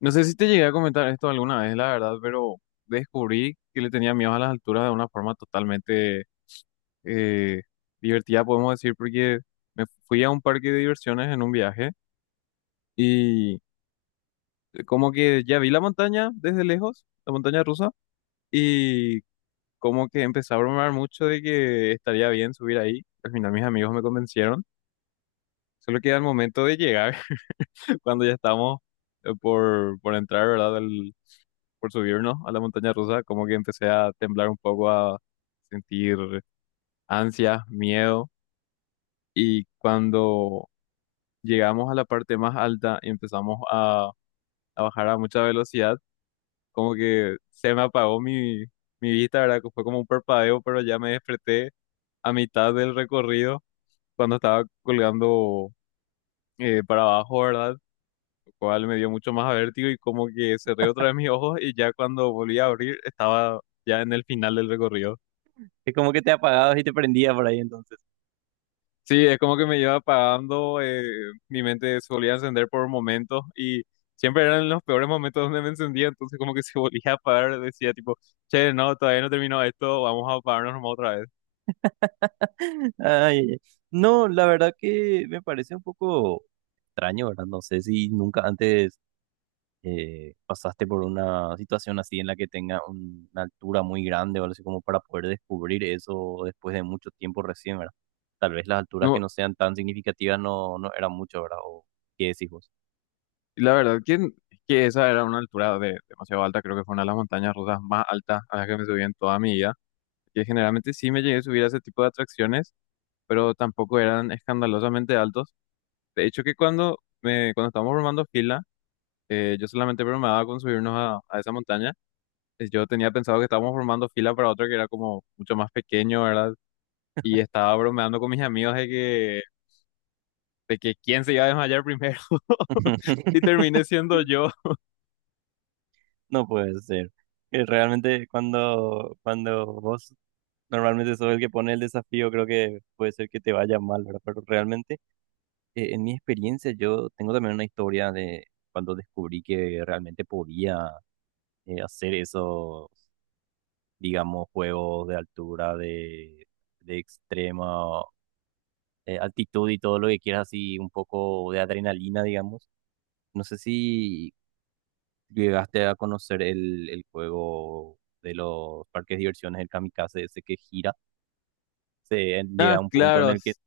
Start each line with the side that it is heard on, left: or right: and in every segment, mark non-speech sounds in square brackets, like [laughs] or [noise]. left: No sé si te llegué a comentar esto alguna vez, la verdad, pero descubrí que le tenía miedo a las alturas de una forma totalmente eh, divertida, podemos decir, porque me fui a un parque de diversiones en un viaje y como que ya vi la montaña desde lejos, la montaña rusa, y como que empecé a bromear mucho de que estaría bien subir ahí. Al final mis amigos me convencieron, solo que al momento de llegar, [laughs] cuando ya estamos por entrar, ¿verdad? Por subirnos a la montaña rusa, como que empecé a temblar un poco, a sentir ansia, miedo. Y cuando llegamos a la parte más alta y empezamos a bajar a mucha velocidad, como que se me apagó mi vista, ¿verdad? Que Fue como un parpadeo, pero ya me desperté a mitad del recorrido cuando estaba colgando para abajo, ¿verdad? Lo cual me dio mucho más vértigo y como que cerré otra vez mis ojos y ya cuando volví a abrir estaba ya en el final del recorrido.
right: Es como que te apagabas y te prendía por ahí entonces.
left: Sí, es como que me iba apagando, mi mente solía encender por momentos y siempre eran los peores momentos donde me encendía, entonces como que se [laughs] volvía a apagar, decía tipo, che, no, todavía no terminó esto, vamos a apagarnos nomás otra vez.
right: [laughs] Ay, ay, ay. No, la verdad que me parece un poco extraño, ¿verdad? No sé si nunca antes pasaste por una situación así en la que tenga una altura muy grande o algo así como para poder descubrir eso después de mucho tiempo recién, ¿verdad? Tal vez las alturas que
left: No,
right: no sean tan significativas no, no eran mucho, ¿verdad? ¿O qué decís vos?
left: la verdad que esa era una altura de, demasiado alta, creo que fue una de las montañas rusas más altas a las que me subí en toda mi vida, que generalmente sí me llegué a subir a ese tipo de atracciones, pero tampoco eran escandalosamente altos. De hecho que cuando, me, cuando estábamos formando fila, yo solamente bromaba con subirnos a esa montaña yo tenía pensado que estábamos formando fila para otro que era como mucho más pequeño, ¿verdad? Y estaba bromeando con mis amigos de que quién se iba a desmayar primero. [laughs] Y
right: [laughs]
left: terminé siendo yo.
right: No puede ser. Que realmente cuando, cuando vos Normalmente soy el que pone el desafío, creo que puede ser que te vaya mal, ¿verdad? Pero realmente, en mi experiencia, yo tengo también una historia de cuando descubrí que realmente podía hacer esos, digamos, juegos de altura, de extrema altitud y todo lo que quieras, así un poco de adrenalina, digamos. No sé si llegaste a conocer el juego de los parques de diversiones, el Kamikaze, ese que gira. Se llega
left: Ah,
right: a un punto en
left: claro.
right: el que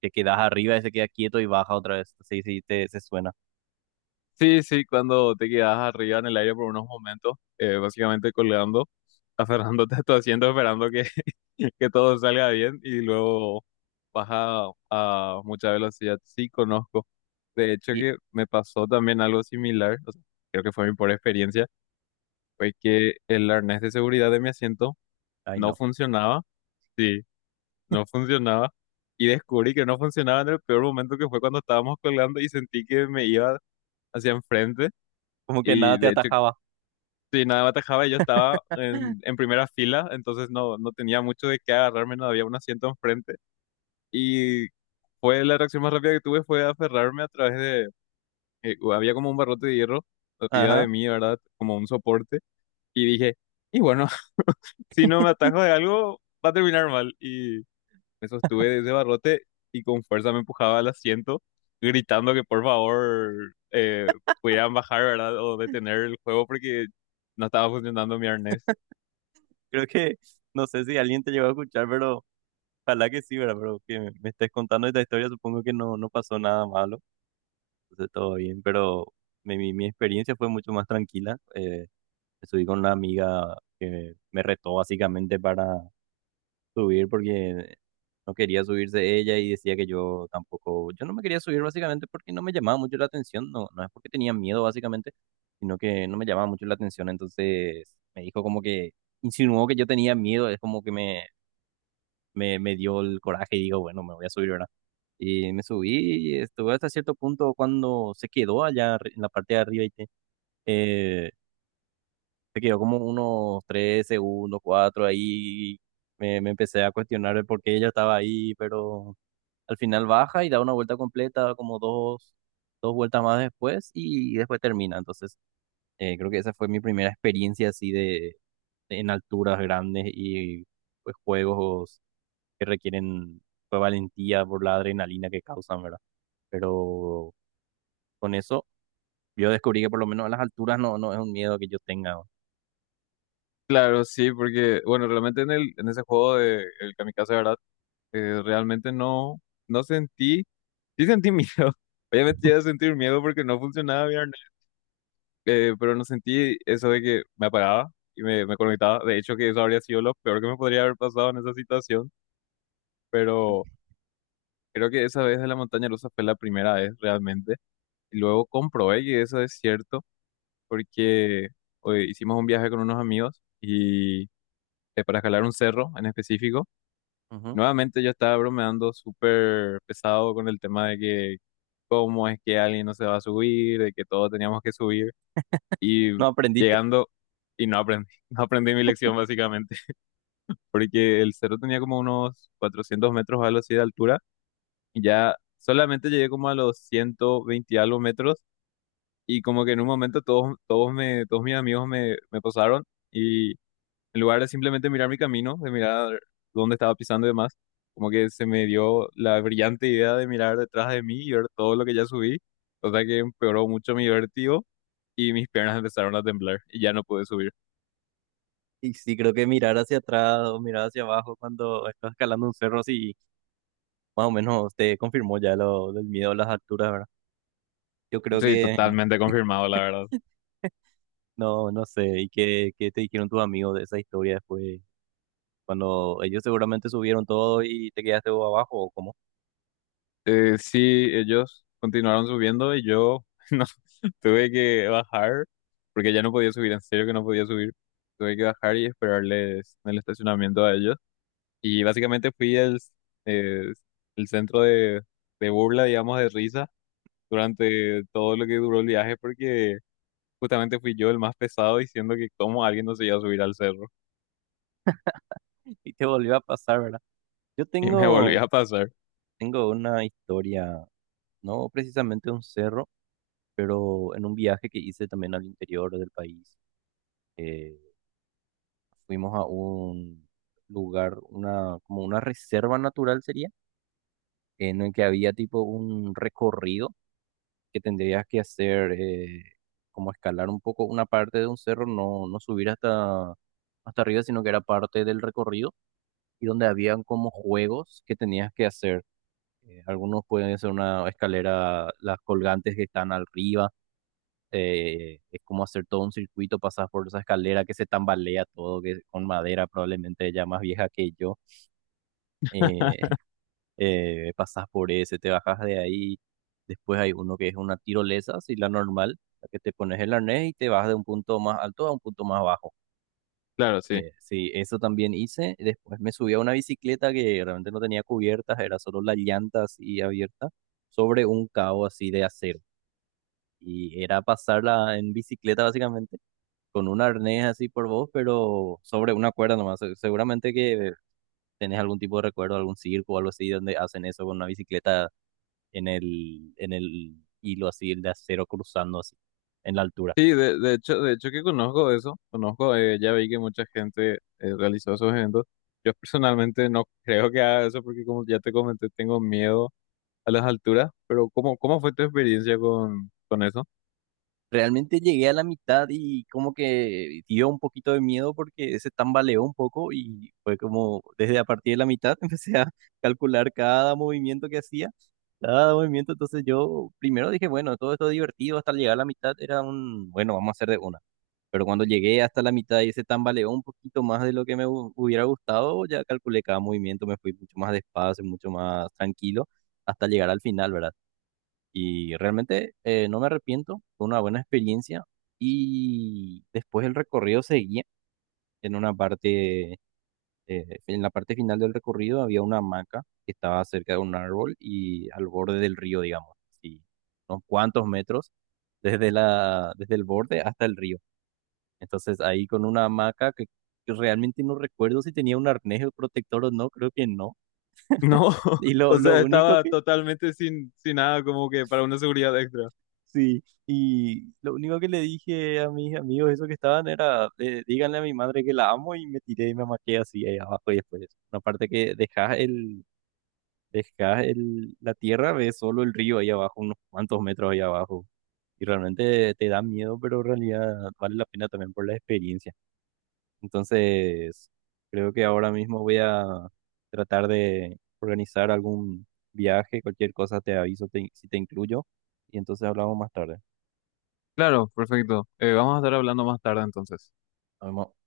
right: te quedas arriba y se queda quieto y baja otra vez. Sí, sí, se suena.
left: Sí, sí, cuando te quedas arriba en el aire por unos momentos, básicamente colgando, aferrándote a tu asiento, esperando [laughs] que todo salga bien y luego baja a mucha velocidad. Sí, conozco. De hecho,
right: Y,
left: que me pasó también algo similar. O sea, creo que fue mi pobre experiencia fue que el arnés de seguridad de mi asiento
right: Ay,
left: no
right: no.
left: funcionaba, sí, no funcionaba, y descubrí que no funcionaba en el peor momento que fue cuando estábamos colgando y sentí que me iba hacia enfrente
right: Como que nada
left: y
right: te
left: de hecho,
right: atajaba.
left: si nada me atajaba, yo estaba en primera fila, entonces no, no tenía mucho de qué agarrarme, no había un asiento enfrente y fue la reacción más rápida que tuve fue aferrarme a través de, había como un barrote de hierro arriba
right: Ajá.
left: de mí, ¿verdad? Como un soporte y dije... Y bueno, si no me atajo de algo, va a terminar mal. Y me sostuve de ese barrote y con fuerza me empujaba al asiento, gritando que por favor pudieran bajar, ¿verdad? O detener el juego porque no estaba funcionando mi arnés.
right: Creo que, no sé si alguien te llegó a escuchar, pero ojalá que sí, ¿verdad? Pero que me estés contando esta historia, supongo que no, no pasó nada malo. Entonces, todo bien, pero mi experiencia fue mucho más tranquila. Me subí con una amiga que me retó básicamente para subir porque no quería subirse ella y decía que yo tampoco, yo no me quería subir básicamente porque no me llamaba mucho la atención, no, no es porque tenía miedo básicamente, sino que no me llamaba mucho la atención, entonces me dijo como que insinuó que yo tenía miedo, es como que me dio el coraje y digo, bueno, me voy a subir, ¿verdad? Y me subí y estuve hasta cierto punto cuando se quedó en la parte de arriba y se quedó como unos 3 segundos, cuatro, ahí me empecé a cuestionar el por qué ella estaba ahí, pero al final baja y da una vuelta completa, como dos vueltas más después y después termina. Entonces, creo que esa fue mi primera experiencia así de, en alturas grandes y pues juegos que requieren pues, valentía por la adrenalina que causan, ¿verdad? Pero con eso yo descubrí que por lo menos a las alturas no, no es un miedo que yo tenga.
left: Claro, sí, porque, bueno, realmente en ese juego de el Kamikaze, ¿verdad? Realmente no, No sentí, sí sentí miedo. [laughs] Obviamente llegué a sentir miedo porque no funcionaba bien pero no sentí eso de que me apagaba y me conectaba. De hecho, que eso habría sido lo peor que me podría haber pasado en esa situación, pero creo que esa vez de la montaña rusa fue la primera vez realmente. Y luego comprobé que eso es cierto porque hoy hicimos un viaje con unos amigos y para escalar un cerro en específico.
right: Ujú.
left: Nuevamente yo estaba bromeando súper pesado con el tema de que cómo es que alguien no se va a subir, de que todos teníamos que subir. Y
right: No aprendiste.
left: llegando y no aprendí, [laughs] no aprendí mi lección básicamente, [laughs] porque el cerro tenía como unos 400 metros o algo así de altura y ya solamente llegué como a los 120 y algo metros y como que en un momento todos mis amigos me posaron y en lugar de simplemente mirar mi camino, de mirar dónde estaba pisando y demás, como que se me dio la brillante idea de mirar detrás de mí y ver todo lo que ya subí, o sea que empeoró mucho mi vértigo y mis piernas empezaron a temblar y ya no pude subir.
right: Y sí, creo que mirar hacia atrás o mirar hacia abajo cuando estás escalando un cerro, sí, más o menos te confirmó ya lo del miedo a las alturas, ¿verdad? Yo creo
left: Sí,
right: que,
left: totalmente confirmado, la verdad.
right: no, no sé, ¿y qué te dijeron tus amigos de esa historia después? Cuando ellos seguramente subieron todo y te quedaste vos abajo, ¿o cómo?
left: Sí, ellos continuaron subiendo y yo [laughs] no tuve que bajar porque ya no podía subir, en serio que no podía subir. Tuve que bajar y esperarles en el estacionamiento a ellos. Y básicamente fui eh, el centro de burla, digamos, de risa durante todo lo que duró el viaje porque justamente fui yo el más pesado diciendo que cómo alguien no se iba a subir al cerro
right: [laughs] Y te volvió a pasar, ¿verdad? Yo
left: [laughs] y me volví
right: tengo,
left: a pasar.
right: tengo una historia, no precisamente un cerro, pero en un viaje que hice también al interior del país. eh, Fuimos a un lugar, como una reserva natural sería, en el que había tipo un recorrido que tendrías que hacer, como escalar un poco una parte de un cerro, no, no subir hasta arriba, sino que era parte del recorrido, y donde habían como juegos que tenías que hacer. Algunos pueden hacer una escalera, las colgantes que están arriba. Es como hacer todo un circuito, pasas por esa escalera que se tambalea todo, que con madera probablemente ya más vieja que yo. eh,
left: [laughs]
right: [laughs] pasas por ese, te bajas de ahí, después hay uno que es una tirolesa, así la normal, la que te pones el arnés y te vas de un punto más alto a un punto más bajo.
left: Claro, sí.
right: Sí, eso también hice, después me subí a una bicicleta que realmente no tenía cubiertas, era solo las llantas y abierta, sobre un cabo así de acero. Y era pasarla en bicicleta básicamente, con un arnés así por vos, pero sobre una cuerda nomás. Seguramente que tenés algún tipo de recuerdo, algún circo o algo así donde hacen eso con una bicicleta en el hilo así, el de acero cruzando así, en la altura.
left: Sí, de hecho que conozco eso, conozco, ya vi que mucha gente realizó esos eventos. Yo personalmente no creo que haga eso porque como ya te comenté, tengo miedo a las alturas, pero cómo fue tu experiencia con eso? [laughs]
right: Realmente llegué a la mitad y como que dio un poquito de miedo porque se tambaleó un poco y fue como desde a partir de la mitad [laughs] empecé a calcular cada movimiento que hacía, cada movimiento. Entonces yo primero dije, bueno, todo esto divertido hasta llegar a la mitad era bueno, vamos a hacer de uno. Pero cuando llegué hasta la mitad y se tambaleó un poquito más de lo que me hubiera gustado, ya calculé cada movimiento, me fui mucho más despacio, mucho más tranquilo, hasta llegar al final, ¿verdad? Y realmente no me arrepiento, fue una buena experiencia. Y después el recorrido seguía en una parte, en la parte final del recorrido había una hamaca que estaba cerca de un árbol y al borde del río, digamos, y unos cuantos metros desde el borde hasta el río. Entonces ahí con una hamaca que realmente no recuerdo si tenía un arnés o protector o no, creo que no.
left: No, [laughs]
right: Y lo,
left: o
right: lo
left: sea,
right: único
left: estaba
right: que,
left: totalmente sin nada como que para una seguridad extra.
right: sí, y lo único que le dije a mis amigos, esos que estaban, era, díganle a mi madre que la amo y me tiré y me amaqué así ahí abajo y después. Una parte que dejás la tierra, ves solo el río ahí abajo, unos cuantos metros ahí abajo. Y realmente te da miedo, pero en realidad vale la pena también por la experiencia. Entonces, creo que ahora mismo voy a tratar de organizar algún viaje, cualquier cosa te aviso si te incluyo y entonces hablamos más tarde.
left: Claro, perfecto. Vamos a estar hablando más tarde entonces.
right: Nos vemos.